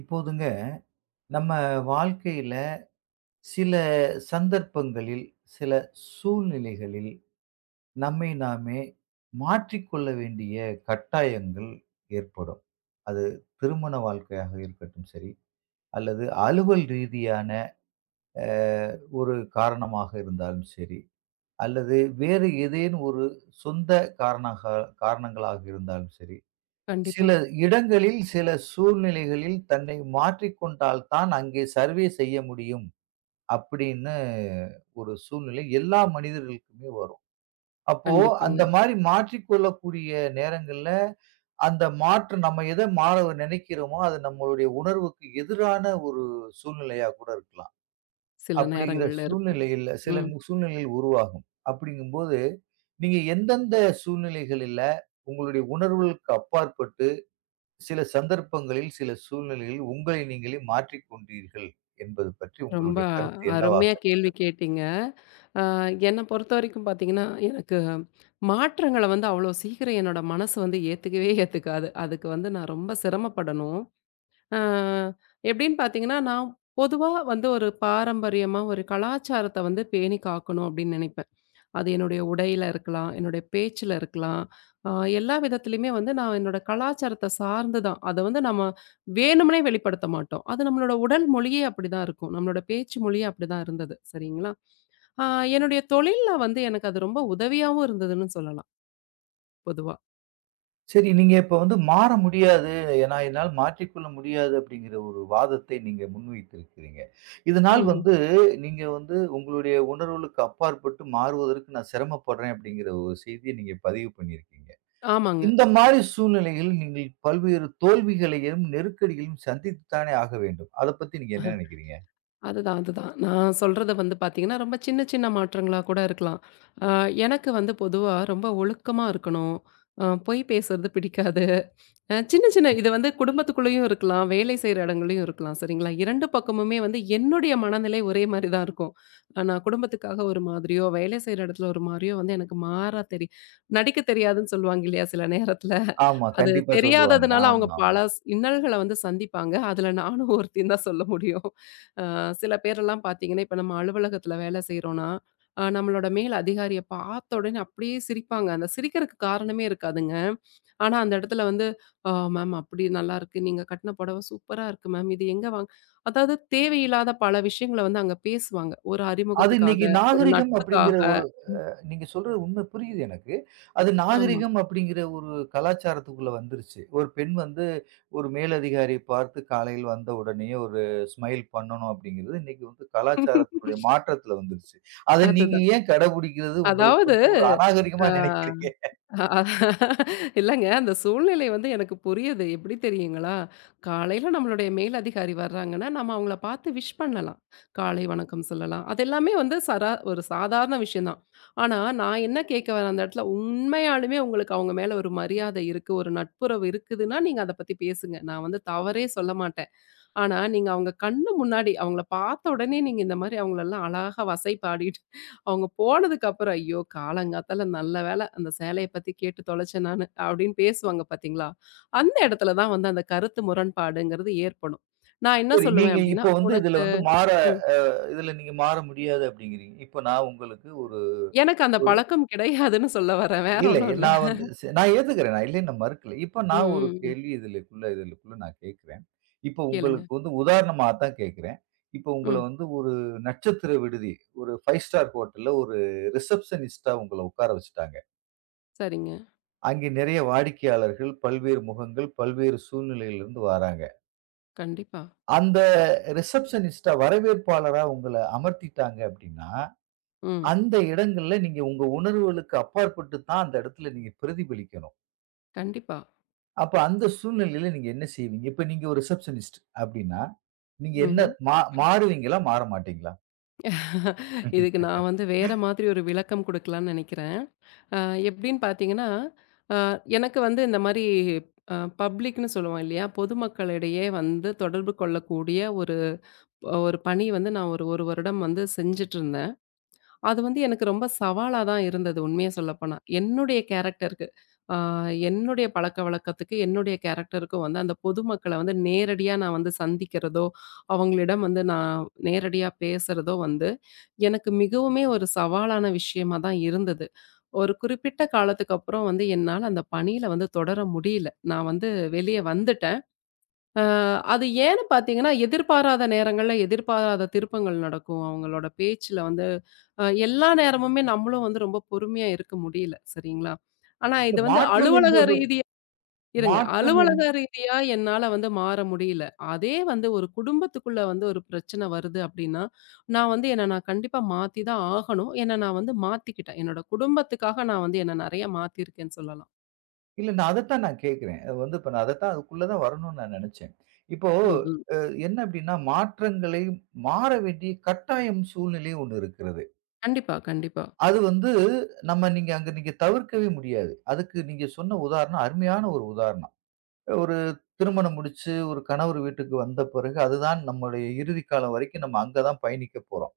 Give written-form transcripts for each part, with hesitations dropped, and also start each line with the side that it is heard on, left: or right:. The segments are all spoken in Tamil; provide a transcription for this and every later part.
right: இப்போதுங்க நம்ம வாழ்க்கையில சில சந்தர்ப்பங்களில், சில சூழ்நிலைகளில் நம்மை நாமே மாற்றிக்கொள்ள வேண்டிய கட்டாயங்கள் ஏற்படும். அது திருமண வாழ்க்கையாக இருக்கட்டும் சரி, அல்லது அலுவல் ரீதியான அ ஒரு காரணமாக இருந்தாலும் சரி, அல்லது வேறு ஏதேனும் ஒரு சொந்த காரணக காரணங்களாக இருந்தாலும் சரி, சில
left: கண்டிப்பா,
right: இடங்களில், சில சூழ்நிலைகளில் தன்னை மாற்றிக்கொண்டால் தான் அங்கே சர்வே செய்ய முடியும். அப்படின்னு ஒரு சூழ்நிலை எல்லா மனிதர்களுக்குமே வரும். அப்போ
left: கண்டிப்பாங்க.
right: அந்த மாரி மாற்றிக்கொள்ளக்கூடிய நேரங்கள்ல, அந்த மாற்றம் நம்ம எத மாற நினைக்கிறோமோ, அது நம்மளுடைய உணர்வுக்கு எதிரான ஒரு சூழ்நிலையா கூட இருக்கலாம்.
left: சில
right: அப்படிங்கிற
left: நேரங்கள்ல இருக்கும்.
right: சூழ்நிலையில
left: ம்.
right: சூழ்நிலைகள் உருவாகும். அப்படிங்கும்போது, நீங்க எந்தெந்த சூழ்நிலைகளில உங்களுடைய உணர்வுகளுக்கு அப்பாற்பட்டு, சில சந்தர்ப்பங்களில், சில சூழ்நிலைகளில் உங்களை நீங்களே மாற்றிக் கொண்டீர்கள் என்பது பற்றி
left: ரொம்ப
right: உங்களுடைய கருத்து என்னவாக
left: அருமையா கேள்வி
right: இருக்கிறது?
left: கேட்டீங்க. அ என்ன பொறுத்த வரைக்கும் பார்த்தீங்கன்னா, எனக்கு மாற்றங்கள வந்து அவ்வளோ சீக்கிரம் என்னோட மனசு வந்து ஏத்துக்கவே ஏத்துக்காது. அதுக்கு வந்து நான் ரொம்ப சிரமப்படணும். அ எப்படின்னு பார்த்தீங்கன்னா, நான் பொதுவா வந்து ஒரு பாரம்பரியமா ஒரு கலாச்சாரத்த வந்து பேணி காக்கணும் அப்படின்னு நினைப்பேன். அது என்னுடைய உடையில இருக்கலாம், என்னுடைய பேச்சுல இருக்கலாம். அ எல்லா விதத்திலயுமே வந்து நான் என்னோட கலாச்சாரத்த சார்ந்து தான். அத வந்து நம்ம வேணும்னே வெளிப்படுத்த மாட்டோம். அது நம்மளோட உடல் மொழியே அப்படிதான் இருக்கும். நம்மளோட பேச்சு மொழியே அப்படிதான் இருந்தது. சரிங்களா? அ என்னுடைய தொழில்ல வந்து எனக்கு அது ரொம்ப உதவியாவும் இருந்ததுன்னு சொல்லலாம் பொதுவா.
right: சரி, நீங்க இப்ப வந்து மாற முடியாது. ஏன்னா, என்னால் மாற்றிக்கொள்ள முடியாது அப்படிங்கிற ஒரு வாதத்தை நீங்க முன்வைத்திருக்கிறீங்க. இதனால்
left: ம்ஹ்ம்.
right: வந்து நீங்க வந்து உங்களுடைய உணர்வுகளுக்கு அப்பாற்பட்டு மாறுவதற்கு நான் சிரமப்படுறேன் அப்படிங்கிற ஒரு செய்திய நீங்க பதிவு பண்ணியிருக்கீங்க.
left: ஆமாங்க.
right: இந்த மாரி சூழ்நிலையில் நீங்கள் பல்வேறு தோல்விகளையும், நெருக்கடிகளையும் சந்தித்து தானே ஆக வேண்டும். அத பத்தி நீங்க என்ன நினைக்கிறீங்க?
left: அதுதான், அதுதான். நான் சொல்றது வந்து பார்த்தீங்கன்னா, ரொம்ப சின்ன சின்ன மாற்றங்களா கூட இருக்கலாம். அ எனக்கு வந்து பொதுவா ரொம்ப ஒழுக்கமா இருக்கணும். பொய் பேசுறது பிடிக்காது. சின்ன, சின்ன இது வந்து குடும்பத்துக்குள்ளேயும் இருக்கலாம். வேலை செய்ற இடங்கள்லயும் இருக்கலாம். சரிங்களா? 2 பக்கமுமே வந்து என்னுடைய மனநிலை ஒரே மாரி தான் இருக்கும். நான் குடும்பத்துக்காக ஒரு மாதிரியோ, வேலை செய்ற இடத்துல ஒரு மாரியோ வந்து எனக்கு மாறா தெரி நடிக்க தெரியாதுன்னு சொல்லுவாங்க இல்லையா? சில நேரத்துல.
right: ஆமா,
left: அது
right: கண்டிப்பா சொல்லுவாங்க.
left: தெரியாததுனால அவங்க
right: ஆமாமா.
left: பல இன்னல்கள வந்து சந்திப்பாங்க. அதுல நானும் ஒருத்தின்னு தான் சொல்ல முடியும். அ சில பேரெல்லாம் பார்த்தீங்கன்னா, இப்ப நம்ம அலுவலகத்துல வேலை செய்றோம்னா, நம்மளோட மேல் அதிகாரிய பார்த்த உடனே அப்படியே சிரிப்பாங்க. அந்த சிரிக்கிறதுக்கு காரணமே இருக்காதுங்க. ஆனா அந்த இடத்துல வந்து ஆ மேம் அப்படி நல்லாருக்கு. நீங்க கட்டின புடவை சூப்பரா இருக்கு மேம். இது எங்க வாங் அதாவது தேவையில்லாத பல விஷயங்கள வந்து அங்க பேசுவாங்க. ஒரு
right: அது
left: அறிமுகத்துக்காக,
right: இன்னைக்கு
left: ஒரு
right: நாகரிகம்
left: நட்புக்காக.
right: அப்படிங்கிற ஒரு
left: ம்.
right: நீங்க சொல்றது உண்மை புரியுது எனக்கு. அது
left: ஆமா.
right: நாகரிகம் அப்படிங்கிற ஒரு கலாச்சாரத்துக்குள்ள வந்துருச்சு. ஒரு பெண் வந்து ஒரு மேலதிகாரியை பார்த்து காலையில் வந்த உடனேயே ஒரு ஸ்மைல் பண்ணணும் அப்படிங்கிறது இன்னைக்கு வந்து கலாச்சாரத்தினுடைய மாற்றத்துல வந்துருச்சு. அத நீங்க
left: அதுதான்.
right: ஏன் கடைபிடிக்கிறது உங்களுக்கு
left: அதாவது,
right: வந்து ஒரு
left: ஆ.
right: அநாகரிகமா நினைக்கிறீங்க?
left: அ அ இல்லங்க. அந்த சூழ்நிலை வந்து எனக்கு புரியுது. எப்படி தெரியுங்களா? காலையில நம்மளுடைய மேல் அதிகாரி வர்றாங்கன்னா, நம்ம அவங்கள பார்த்து விஷ் பண்ணலாம். காலை வணக்கம் சொல்லலாம். அது எல்லாமே வந்து சரா ஒரு சாதாரண விஷயம் தான். ஆனா, நான் என்ன கேட்க வரேன் அந்த இடத்துல, உண்மையாலுமே உங்களுக்கு அவங்க மேல ஒரு மரியாதை இருக்கு, ஒரு நட்புறவு இருக்குதுன்னா, நீங்க அத பத்தி பேசுங்க. நான் வந்து தவறே சொல்ல மாட்டேன். ஆனா, நீங்க அவங்க கண்ணு முன்னாடி அவங்கள பார்த்த உடனே நீங்க இந்த மாரி அவங்களெல்லாம் அழகா வசை பாடிட்டு, அவங்க போனதுக்கப்புறம், "ஐயோ! காலங்காத்தால நல்ல வேளை அந்த சேலைய பத்தி கேட்டு தொலைச்சேன் நானு" அப்படின்னு பேசுவாங்க பார்த்தீங்களா? அந்த இடத்துல தான் வந்து அந்த கருத்து முரண்பாடுங்கிறது ஏற்படும். நான் என்ன
right: சரி
left: சொல்லுவேன்
right: நீங்க இப்ப
left: அப்படின்னா,
right: வந்து இதுல
left: "உனக்கு"
right: வந்து மாற
left: ம்.
right: அ இதுல நீங்க மாற முடியாது அப்படிங்கிறீங்க. இப்ப நான் உங்களுக்கு ஒரு
left: எனக்கு அந்த பழக்கம் கிடையாதுன்னு சொல்ல வரேன். வேற
right: இல்ல
left: ஒண்ணும் இல்ல.
right: நான் வந்து நான் ஏத்துக்கிறேன். நான் இல்லைன்னு நான் மறுக்கல. இப்ப நான் ஒரு
left: ம்.
right: கேள்வி இதுலக்குள்ள இதுலக்குள்ள நான் கேட்கிறேன். இப்ப
left: கேளுங்க.
right: உங்களுக்கு வந்து உதாரணமா தான் கேட்கிறேன். இப்ப உங்கள
left: ம்.
right: வந்து ஒரு நட்சத்திர விடுதி, ஒரு 5 ஸ்டார் ஹோட்டல்ல ஒரு ரிசப்ஷனிஸ்ட்டா உங்கள உட்கார வச்சுட்டாங்க.
left: சரிங்க.
right: அங்கே நிறைய வாடிக்கையாளர்கள், பல்வேறு முகங்கள், பல்வேறு சூழ்நிலையிலிருந்து வராங்க.
left: கண்டிப்பா.
right: அந்த ரிசப்ஷனிஸ்ட்டா வரவேற்பாளரா உங்கள அமர்த்திட்டாங்க அப்படின்னா,
left: ம்.
right: அந்த இடங்கள்ல நீங்க உங்க உணர்வுகளுக்கு அப்பாற்பட்டு தான் அந்த இடத்துல நீங்க பிரதிபலிக்கணும்.
left: கண்டிப்பா.
right: அப்ப அந்த சூழ்நிலையில நீங்க என்ன செய்வீங்க? இப்ப நீங்க ஒரு ரிசப்ஷனிஸ்ட் அப்டின்னா, நீங்க என்ன
left: ம்ஹ்ம்.
right: மாறுவீங்களா? மாற மாட்டீங்களா?
left: இதுக்கு நான் வந்து வேற மாதிரி ஒரு விளக்கம் குடுக்கலான்னு நெனைக்கிறேன். அ எப்படின்னு பார்த்தீங்கன்னா, அ எனக்கு வந்து இந்த மாரி அ பப்ளிக்ன்னு சொல்லுவோம் இல்லையா? பொதுமக்களிடையே வந்து தொடர்பு கொள்ளக்கூடிய ஒரு ஒரு பணி வந்து நான் ஒரு 1 வருடம் வந்து செஞ்சுட்டுருந்தேன். அது வந்து எனக்கு ரொம்ப சவாலா தான் இருந்தது உண்மைய சொல்லப்போனா. என்னுடைய கேரக்டருக்கு அ என்னுடைய பழக்கவழக்கத்துக்கு, என்னுடைய கேரக்டருக்கும் வந்து அந்த பொதுமக்கள வந்து நேரடியா நான் வந்து சந்திக்கிறதோ, அவங்களிடம் வந்து நான் நேரடியா பேசுறதோ வந்து, எனக்கு மிகவுமே ஒரு சவாலான விஷயமா தான் இருந்தது. ஒரு குறிப்பிட்ட காலத்துக்கு அப்புறம் வந்து என்னால அந்த பணியில வந்து தொடர முடியல. நான் வந்து வெளிய வந்துட்டேன். அ அது ஏன்னு பார்த்தீங்கன்னா, எதிர்பாராத நேரங்கள்ல எதிர்பாராத திருப்பங்கள் நடக்கும். அவங்களோட பேச்சுல வந்து எல்லா நேரமுமே நம்மளும் வந்து ரொம்ப பொறுமையா இருக்க முடியல. சரிங்களா? ஆனா
right: இல்ல
left: இது வந்து
right: மாற்றம்
left: அலுவலக
right: என்பது
left: ரீதியா இருங்க.
right: மாற்றம் என்
left: அலுவலக ரீதியா என்னால வந்து மாற முடியல. அதே வந்து ஒரு குடும்பத்துக்குள்ள வந்து ஒரு பிரச்சனை வருது அப்டின்னா, நான் வந்து என்ன நான் கண்டிப்பா மாத்தி தான் ஆகணும். என்ன நான் வந்து மாத்திக்கிட்டேன். என்னோட குடும்பத்துக்காக நான் வந்து என்ன நெறைய மாத்திருக்கேன்னு சொல்லலாம்.
right: இல்ல நான் அதத்தான் நான் கேட்கிறேன். அது வந்து இப்ப நான் அதத்தான் அதுக்குள்ள தான் வரணும்னு நான் நெனச்சேன். இப்போ
left: ம்.
right: அ என்ன அப்டின்னா, மாற்றங்களை மாற வேண்டிய கட்டாயம் சூழ்நிலை ஒண்ணு இருக்கிறது.
left: கண்டிப்பா, கண்டிப்பா.
right: அது வந்து நம்ம நீங்க அங்க நீங்க தவிர்க்கவே முடியாது. அதுக்கு நீங்க சொன்ன உதாரணம் அருமையான ஒரு உதாரணம். ஒரு திருமணம் முடிச்சு, ஒரு கணவர் வீட்டுக்கு வந்த பிறகு, அதுதான் நம்முடைய இறுதி காலம் வரைக்கும் நம்ம அங்க தான் பயணிக்க போறோம்.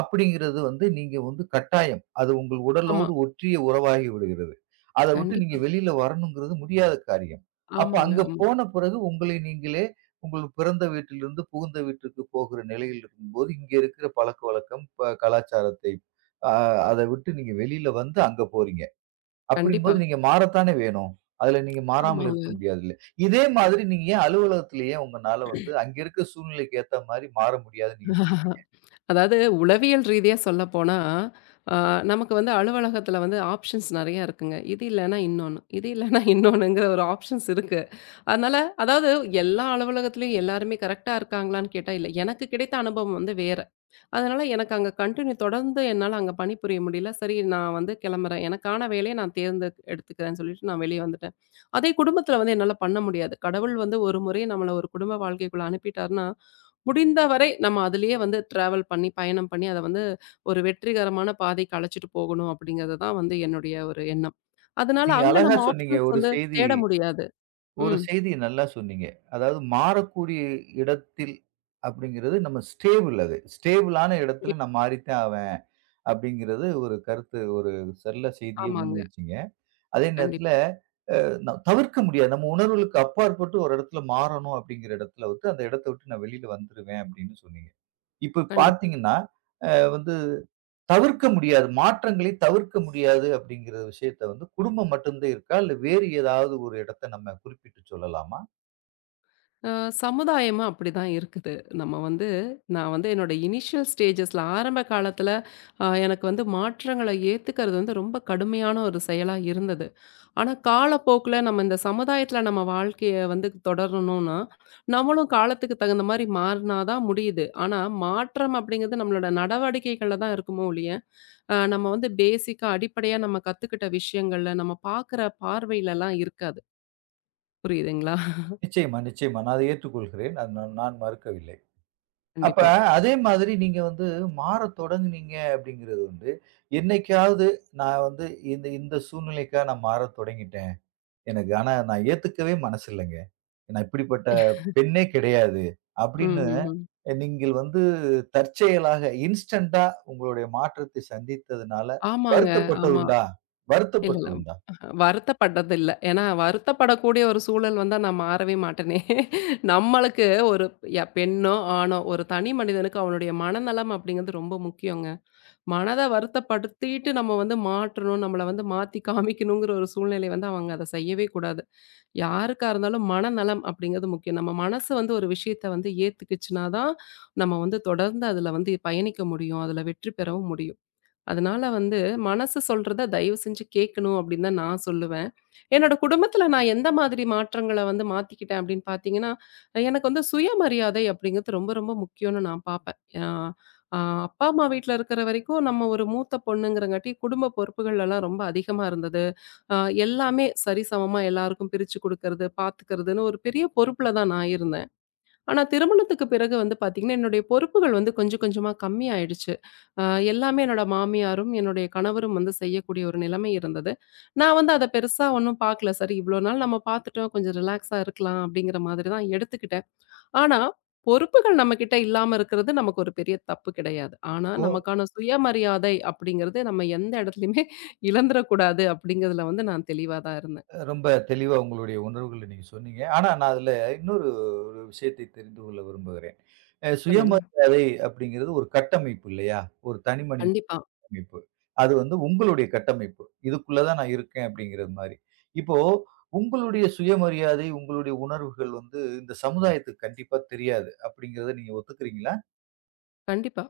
right: அப்படிங்கிறது வந்து நீங்க வந்து கட்டாயம். அது உங்கள்
left: ஆமா.
right: உடலோடு ஒற்றிய உறவாகி விடுகிறது. அத விட்டு நீங்க
left: கண்டிப்பா.
right: வெளியில வரணுங்கிறது முடியாத காரியம். அப்ப
left: ஆமாங்க.
right: அங்க
left: ஆமா.
right: போன பிறகு உங்களை நீங்களே, உங்கள் பிறந்த வீட்டிலிருந்து புகுந்த வீட்டிற்கு போகிற நிலையில் இருக்கும்போது, இங்க இருக்கிற பழக்கவழக்கம், கலாச்சாரத்தை அ அத விட்டு நீங்க வெளியில வந்து அங்க போறீங்க.
left: கண்டிப்பா.
right: அப்படிங்கும்போது நீங்க மாறத்தானே வேணும். அதுல நீங்க மாறாமல்
left: ஆமாங்க.
right: இருக்க முடியாதுல்ல. இதே மாதிரி நீங்க ஏன் அலுவலகத்துல ஏன் உங்கனால வந்து அங்க இருக்க சூழ்நிலைக்கு ஏத்த மாரி மாற முடியாதுன்னு நீங்க சொல்றீங்க?
left: அதாவது உளவியல் ரீதியா சொல்லப்போனா, ஆ நமக்கு வந்து அலுவலகத்துல வந்து ஆப்ஷன்ஸ் நெறைய இருக்குங்க. இது இல்லன்னா இன்னொன்னு, இது இல்லன்னா இன்னொன்னுங்கிற ஒரு ஆப்ஷன்ஸ் இருக்கு. அதனால அதாவது எல்லா அலுவலகத்திலயும் எல்லாருமே கரெக்ட்டா இருக்காங்களான்னு கேட்டா இல்ல. எனக்கு கிடைத்த அனுபவம் வந்து வேற. அதனால எனக்கு அங்க கன்டின்யூ தொடர்ந்து என்னால அங்க பணிபுரிய முடியல. சரி நான் வந்து கிளம்புறேன். எனக்கான வேலைய நான் தேர்ந்து எடுத்துக்கிறேன்னு சொல்லிட்டு நான் வெளிய வந்துட்டேன். அதே குடும்பத்தில வந்து என்னால பண்ண முடியாது. கடவுள் வந்து ஒரு முறை நம்மள ஒரு குடும்ப வாழ்க்கைக்குள்ள அனுப்பிட்டார்ன்னா, முடிந்த வரை நம்ம அதிலேயே வந்து டிராவல் பண்ணி, பயணம் பண்ணி அத வந்து ஒரு வெற்றிகரமான பாதைக்கு அழைச்சுட்டு போகணும் அப்படிங்கிறது தான் வந்து என்னுடைய ஒரு எண்ணம். அதனால
right: நீங்க
left: அங்க
right: அழகா
left: நம்ம
right: சொன்னீங்க.
left: ஆப்ஷன்ஸ் வந்து தேட முடியாது.
right: ஒரு
left: ம்.
right: செய்திய நல்லா சொன்னீங்க. அதாவது மாறக்கூடிய இடத்தில் அப்படிங்கிறது நம்ம ஸ்டேபிள் அது. ஸ்டேபிளான இடத்துல நான் மாறித்தான் ஆவேன். அப்படிங்கிறது ஒரு கருத்து ஒரு செல்ல செய்திய
left: ஆமாங்க.
right: முன்வைச்சீங்க. அதே நேரத்துல
left: கண்டிப்பா,
right: நான் தவிர்க்க முடியாது. நம்ம உணர்வுகளுக்கு அப்பாற்பட்டு ஒரு இடத்துல மாறணும் அப்படிங்கிற இடத்துல வந்து, அந்த இடத்த விட்டு நான் வெளியில வந்துருவேன் அப்படின்னு சொன்னீங்க. இப்ப
left: கண்டிப்பா.
right: பார்த்தீங்கன்னா, அ வந்து தவிர்க்க முடியாது. மாற்றங்களை தவிர்க்க முடியாது அப்படிங்கிற விஷயத்த வந்து குடும்பம் மட்டும்தான் இருக்கா? இல்ல வேறு ஏதாவது ஒரு இடத்த நம்ம குறிப்பிட்டு சொல்லலாமா?
left: அ சமுதாயமும் அப்படிதான் இருக்குது. நம்ம வந்து நான் வந்து என்னோட இனிஷியல் ஸ்டேஜஸ்ல ஆரம்ப காலத்துல எனக்கு வந்து மாற்றங்கள ஏத்துக்கிறது வந்து ரொம்ப கடுமையான ஒரு செயலா இருந்தது. ஆனா காலப்போக்குல நம்ம இந்த சமுதாயத்துல நம்ம வாழ்க்கைய வந்து தொடரணும்னா, நம்மளும் காலத்துக்கு தகுந்த மாரி மாறினா தான் முடியுது. ஆனா மாற்றம் அப்படிங்கிறது நம்மளோட நடவடிக்கைகள்ல தான் இருக்குமோ ஒழிய, நம்ம வந்து பேசிக்கா அடிப்படையா நம்ம கத்துக்கிட்ட விஷயங்கள்ல, நம்ம பார்க்குற பார்வையிலலாம் இருக்காது. புரியுதுங்களா?
right: நிச்சயமா, நிச்சயமா. நான் அதை ஏற்றுக்கொள்கிறேன். நான் நான் நான் மறுக்கவில்லை. அப்ப
left: கண்டிப்பா.
right: அதே மாதிரி நீங்க வந்து மாறத் தொடங்குனீங்க அப்படிங்கிறது வந்து, என்னைக்காவது நான் வந்து இந்த இந்த சூழ்நிலைக்காக நான் மாறத் தொடங்கிட்டேன். எனக்கு ஆனா நான் ஏத்துக்கவே மனசு இல்லங்க. நான் இப்படிப்பட்ட பெண்ணே கிடையாது. அப்படின்னு
left: ம்ஹ்ஹ்ம்.
right: நீங்கள் வந்து தற்செயலாக இன்ஸ்டன்ட்டா உங்களுடைய மாற்றத்தை சந்தித்ததுனால
left: ஆமாங்க. ஆமா.
right: வருத்தப்பட்டதுண்டா?
left: இல்ல, இல்ல.
right: வருத்தப்பட்டதுண்டா?
left: வருத்தப்பட்டதில்ல. ஏன்னா வருத்தப்படக்கூடிய ஒரு சூழல் வந்தா நான் மாறவே மாட்டேனே! நம்மளுக்கு ஒரு பெண்ணோ, ஆணோ ஒரு தனி மனிதனுக்கு அவனுடைய மனநலம் அப்படிங்கிறது ரொம்ப முக்கியங்க. மனத வருத்தப்படுத்திட்டு நம்ம வந்து மாற்றணும், நம்மள வந்து மாத்தி காமிக்கணுங்கிற ஒரு சூழ்நிலை வந்து அவங்க அத செய்யவே கூடாது. யாருக்கா இருந்தாலும் மனநலம் அப்படிங்கிறது முக்கியம். நம்ம மனசு வந்து ஒரு விஷயத்த வந்து ஏத்துக்குச்சுனா தான், நம்ம வந்து தொடர்ந்து அதுல வந்து பயணிக்க முடியும். அதுல வெற்றி பெறவும் முடியும். அதனால வந்து மனசு சொல்றத தயவு செஞ்சு கேட்கணும் அப்படின்னு தான் நான் சொல்லுவேன். என்னோட குடும்பத்துல நான் எந்த மாதிரி மாற்றங்கள வந்து மாத்திக்கிட்டேன் அப்படின்னு பார்த்தீங்கன்னா, எனக்கு வந்து சுயமரியாதை அப்படிங்கிறது ரொம்ப ரொம்ப முக்கியம்னு நான் பார்ப்பேன். அ அ அப்பா, அம்மா வீட்ல இருக்கிற வரைக்கும் நம்ம ஒரு மூத்த பொண்ணுங்கிறங்காட்டி குடும்ப பொறுப்புகள் எல்லாம் ரொம்ப அதிகமா இருந்தது. அ எல்லாமே சரிசமமா எல்லாருக்கும் பிரிச்சு குடுக்கறது, பார்த்துக்கிறதுன்னு ஒரு பெரிய பொறுப்புல தான் நான் இருந்தேன். ஆனா, திருமணத்துக்கு பிறகு வந்து பார்த்தீங்கன்னா, என்னுடைய பொறுப்புகள் வந்து கொஞ்சம் கொஞ்சமா கம்மியாயிடுச்சு. அ எல்லாமே என்னோட மாமியாரும், என்னுடைய கணவரும் வந்து செய்யக்கூடிய ஒரு நிலைமை இருந்தது. நான் வந்து அத பெருசா ஒண்ணும் பார்க்கல. சரி இவ்வளோ நாள் நம்ம பார்த்துட்டோம், கொஞ்சம் ரிலாக்ஸா இருக்கலாம் அப்படிங்கிற மாதிரி தான் எடுத்துக்கிட்டேன். ஆனா, பொறுப்புகள் நம்மகிட்ட இல்லாம இருக்கிறது நமக்கு ஒரு பெரிய தப்பு கிடையாது. ஆனா,
right: ஓ!
left: நமக்கான சுயமரியாதை அப்படிங்கிறது நம்ம எந்த இடத்துலயுமே இழந்துறக்கூடாது அப்படிங்கிறதுல வந்து நான் தெளிவா தான் இருந்தேன்.
right: ரொம்ப தெளிவா உங்களுடைய உணர்வுகள நீங்க சொன்னீங்க. ஆனா நான் அதுல இன்னொரு ஒரு விஷயத்தை தெரிந்து கொள்ள விரும்புகிறேன்.
left: சொல்லுங்க.
right: சுயமரியாதை அப்படிங்கிறது ஒரு கட்டமைப்பு இல்லையா? ஒரு தனி மனித
left: கண்டிப்பா,
right: கட்டமைப்பு. அது வந்து உங்களுடைய கட்டமைப்பு. இதுக்குள்ள தான் நான் இருக்கேன் அப்படிங்கிறது மாரி. இப்போ உங்களுடைய சுயமரியாதை, உங்களுடைய உணர்வுகள் வந்து இந்த சமுதாயத்துக்கு கண்டிப்பா தெரியாது. அப்படிங்கிறத நீங்க ஒத்துக்கிறீங்களா?
left: கண்டிப்பா.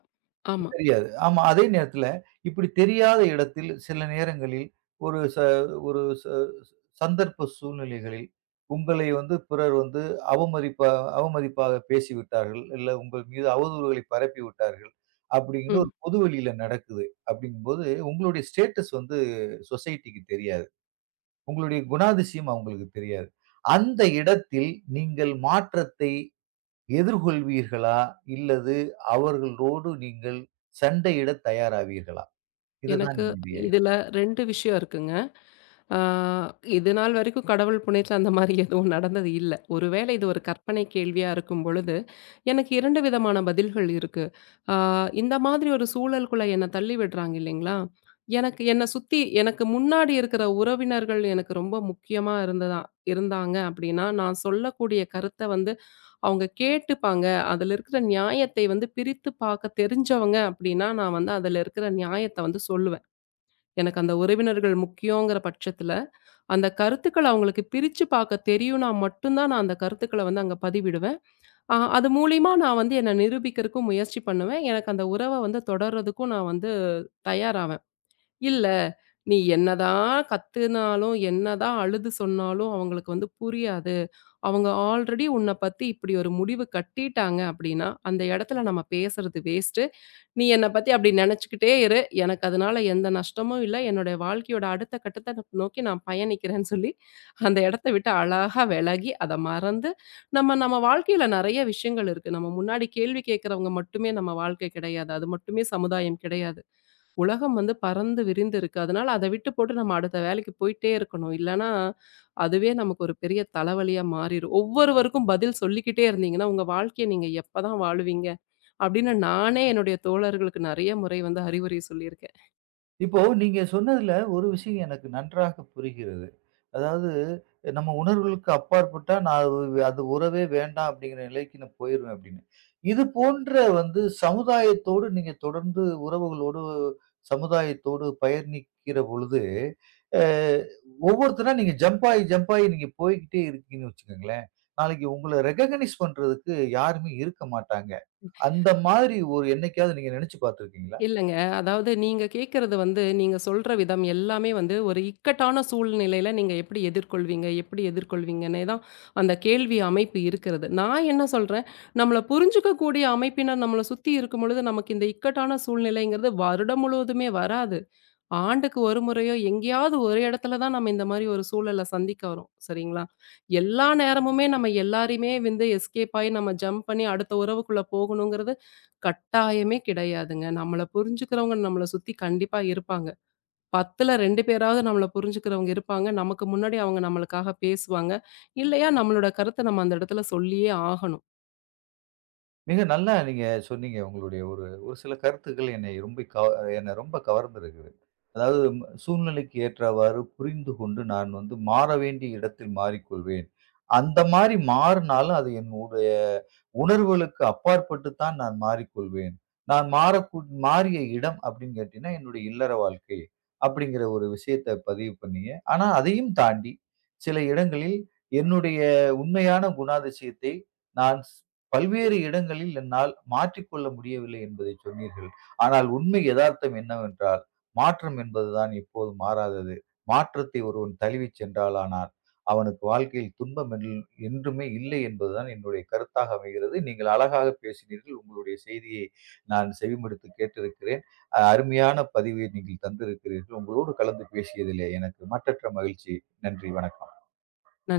left: ஆமா.
right: தெரியாது. ஆமா. அதே நேரத்தில இப்படி தெரியாத இடத்தில் சில நேரங்களில் ஒரு ச ஒரு ச சந்தர்ப்ப சூழ்நிலைகளில் உங்களை வந்து பிறர் வந்து அவமதிப்பா அவமதிப்பாக பேசிவிட்டார்கள், இல்ல உங்கள் மீது அவதூறுகளை பரப்பி விட்டார்கள். அப்படிங்கன்னு
left: ம்.
right: ஒரு பொது வெளியில நடக்குது. அப்படிங்கும்போது உங்களுடைய ஸ்டேட்டஸ் வந்து சொசைட்டிக்கு தெரியாது. உங்களுடைய குணாதிசயம் அவங்களுக்கு தெரியாது. அந்த இடத்தில் நீங்கள் மாற்றத்தை எதிர்கொள்வீர்களா? இல்லது அவர்களோடு நீங்கள் சண்டையிட தயாராவீர்களா? இதுதான்
left: எனக்கு
right: என்னுடைய
left: இதுல 2 விஷயம் இருக்குங்க. ஆ இது நாள் வரைக்கும் கடவுள் புண்ணியத்துல அந்த மாரி எதுவும் நடந்தது இல்ல. ஒருவேளை இது ஒரு கற்பனை கேள்வியா இருக்கும் பொழுது, எனக்கு 2 விதமான பதில்கள் இருக்கு. ஆ இந்த மாதிரி ஒரு சூழலுக்குள்ள என்ன தள்ளி விடுறாங்க இல்லைங்களா? எனக்கு என்ன சுத்தி எனக்கு முன்னாடி இருக்கிற உறவினர்கள் எனக்கு ரொம்ப முக்கியமா இருந்தாங்க அப்படின்னா, நான் சொல்லக்கூடிய கருத்த வந்து அவங்க கேட்டுப்பாங்க. அதுல இருக்கிற நியாயத்தை வந்து பிரித்து பார்க்க தெரிஞ்சவங்க அப்படின்னா, நான் வந்து அதுல இருக்கிற நியாயத்த வந்து சொல்லுவேன். எனக்கு அந்த உறவினர்கள் முக்கியங்கிற பட்சத்துல, அந்த கருத்துக்கள அவங்களுக்கு பிரிச்சு பார்க்க தெரியும்னா மட்டும் தான் நான் அந்த கருத்துக்கள வந்து அங்க பதிவிடுவேன். அது மூலியமா நான் வந்து என்ன நிரூபிக்கிறதுக்கும் முயற்சி பண்ணுவேன். எனக்கு அந்த உறவ வந்து தொடர்றதுக்கும் நான் வந்து தயாராவேன். இல்ல, நீ என்னதான் கத்துனாலும், என்னதான் அழுது சொன்னாலும் அவங்களுக்கு வந்து புரியாது. அவங்க ஆல்ரெடி உன்னை பத்தி இப்படி ஒரு முடிவு கட்டிட்டாங்க அப்படின்னா, அந்த இடத்துல நம்ம பேசுறது வேஸ்ட்டு. நீ என்னை பத்தி அப்படி நினைச்சுக்கிட்டே இரு. எனக்கு அதனால எந்த நஷ்டமும் இல்ல. என்னுடைய வாழ்க்கையோட அடுத்த கட்டத்த நோக்கி நான் பயணிக்கிறேன்னு சொல்லி, அந்த இடத்த விட்டு அழகா விலகி, அத மறந்து, நம்ம நம்ம வாழ்க்கையில நெறைய விஷயங்கள் இருக்கு. நம்ம முன்னாடி கேள்வி கேட்கிறவங்க மட்டுமே நம்ம வாழ்க்கை கிடையாது. அது மட்டுமே சமுதாயம் கிடையாது. உலகம் வந்து பறந்து விரிந்து இருக்கு. அதனால அத விட்டு போட்டு நம்ம அடுத்த வேலைக்கு போயிட்டே இருக்கணும். இல்லன்னா, அதுவே நமக்கு ஒரு பெரிய தலைவலியா மாறிரும். ஒவ்வொருவருக்கும் பதில் சொல்லிக்கிட்டே இருந்தீங்கன்னா, உங்க வாழ்க்கைய நீங்க எப்பதான் வாழுவீங்க? அப்படின்னு நானே என்னுடைய தோழர்களுக்கு நெறைய முறை வந்து அறிவுரை சொல்லியிருக்கேன்.
right: இப்போ நீங்க சொன்னதுல ஒரு விஷயம் எனக்கு நன்றாக புரிகிறது. அதாவது நம்ம உணர்வுகளுக்கு அப்பாற்பட்டா நான் அது அது உறவே வேண்டாம் அப்படிங்கிற நிலைக்கு நான் போயிருவேன் அப்படின்னு. இது போன்ற வந்து சமுதாயத்தோடு நீங்க தொடர்ந்து உறவுகளோடு சமுதாயத்தோடு பயணிக்கிற பொழுது, அ ஒவ்வொருத்தரா நீங்க ஜம்ப் ஆயி ஜம்ப் ஆயி நீங்க போய்க்கிட்டே இருக்கீங்கன்னு வச்சுக்கோங்களேன். நாளைக்கு உங்கள ரெகக்னைஸ் பண்றதுக்கு யாருமே இருக்க மாட்டாங்க. அந்த மாதிரி ஒரு என்னைக்காவது நீங்க நினைச்சு பார்த்துருக்கீங்களா?
left: இல்லங்க. அதாவது நீங்க கேட்கறது வந்து, நீங்க சொல்ற விதம் எல்லாமே வந்து ஒரு இக்கட்டான சூழ்நிலையில நீங்க எப்படி எதிர்கொள்வீங்க? எப்படி எதிர்கொள்வீங்கன்னே தான் அந்த கேள்வி அமைப்பு இருக்கிறது. நான் என்ன சொல்றேன், நம்மள புரிஞ்சுக்கக்கூடிய அமைப்பினர் நம்மள சுத்தி இருக்கும்பொழுது, நமக்கு இந்த இக்கட்டான சூழ்நிலைங்கிறது வருடம் முழுவதுமே வராது. ஆண்டுக்கு ஒரு முறையோ, எங்கேயாவது ஒரு இடத்துல தான் நம்ம இந்த மாரி ஒரு சூழல சந்திக்க வரோம். சரிங்களா? எல்லா நேரமுமே நம்ம எல்லாரையுமே வந்து எஸ்கேப் ஆயி நம்ம ஜம்ப் பண்ணி அடுத்த உறவுக்குள்ள போகணுங்கிறது கட்டாயமே கிடையாதுங்க. நம்மள புரிஞ்சுக்கிறவங்க நம்மள சுத்தி கண்டிப்பா இருப்பாங்க. 10ல 2 பேராவது நம்மள புரிஞ்சுக்கிறவங்க இருப்பாங்க. நமக்கு முன்னாடி அவங்க நம்மளுக்காக பேசுவாங்க. இல்லையா நம்மளோட கருத்த நம்ம அந்த இடத்துல சொல்லியே ஆகணும்.
right: மிக நல்லா நீங்க சொன்னீங்க. உங்களுடைய ஒரு ஒரு சில கருத்துக்கள் என்னை ரொம்ப கவ என்ன ரொம்ப கவர்ந்திருக்குது. அதாவது ம் சூழ்நிலைக்கு ஏற்றவாறு புரிந்து கொண்டு நான் வந்து மாற வேண்டிய இடத்தில் மாறிக்கொள்வேன். அந்த மாரி மாறுனாலும் அது என்னுடைய உணர்வுகளுக்கு அப்பாற்பட்டு தான் நான் மாறிக்கொள்வேன். நான் மாறக்கூ மாறிய இடம் அப்படின்னு கேட்டீங்கன்னா, என்னுடைய இல்லற வாழ்க்கை அப்படிங்கிற ஒரு விஷயத்த பதிவு பண்ணீங்க. ஆனா அதையும் தாண்டி சில இடங்களில் என்னுடைய உண்மையான குணாதிசயத்தை நான் ஸ் பல்வேறு இடங்களில் என்னால் மாற்றிக்கொள்ள முடியவில்லை என்பதை சொன்னீர்கள். ஆனால் உண்மை எதார்த்தம் என்னவென்றால், மாற்றம் என்பதுதான் எப்போதும் மாறாதது. மாற்றத்தை ஒருவன் தழுவிச் சென்றானானால், அவனுக்கு வாழ்க்கையில் துன்பம் என் என்றுமே இல்லை என்பதுதான் என்னுடைய கருத்தாக அமைகிறது. நீங்கள் அழகாக பேசினீர்கள். உங்களுடைய செய்தியை நான் செவிமடுத்து கேட்டிருக்கிறேன். அருமையான பதிவை நீங்கள் தந்திருக்கிறீர்கள். உங்களோடு கலந்து பேசியதிலே எனக்கு மற்றற்ற மகிழ்ச்சி. நன்றி. வணக்கம்.
left: நன்றி.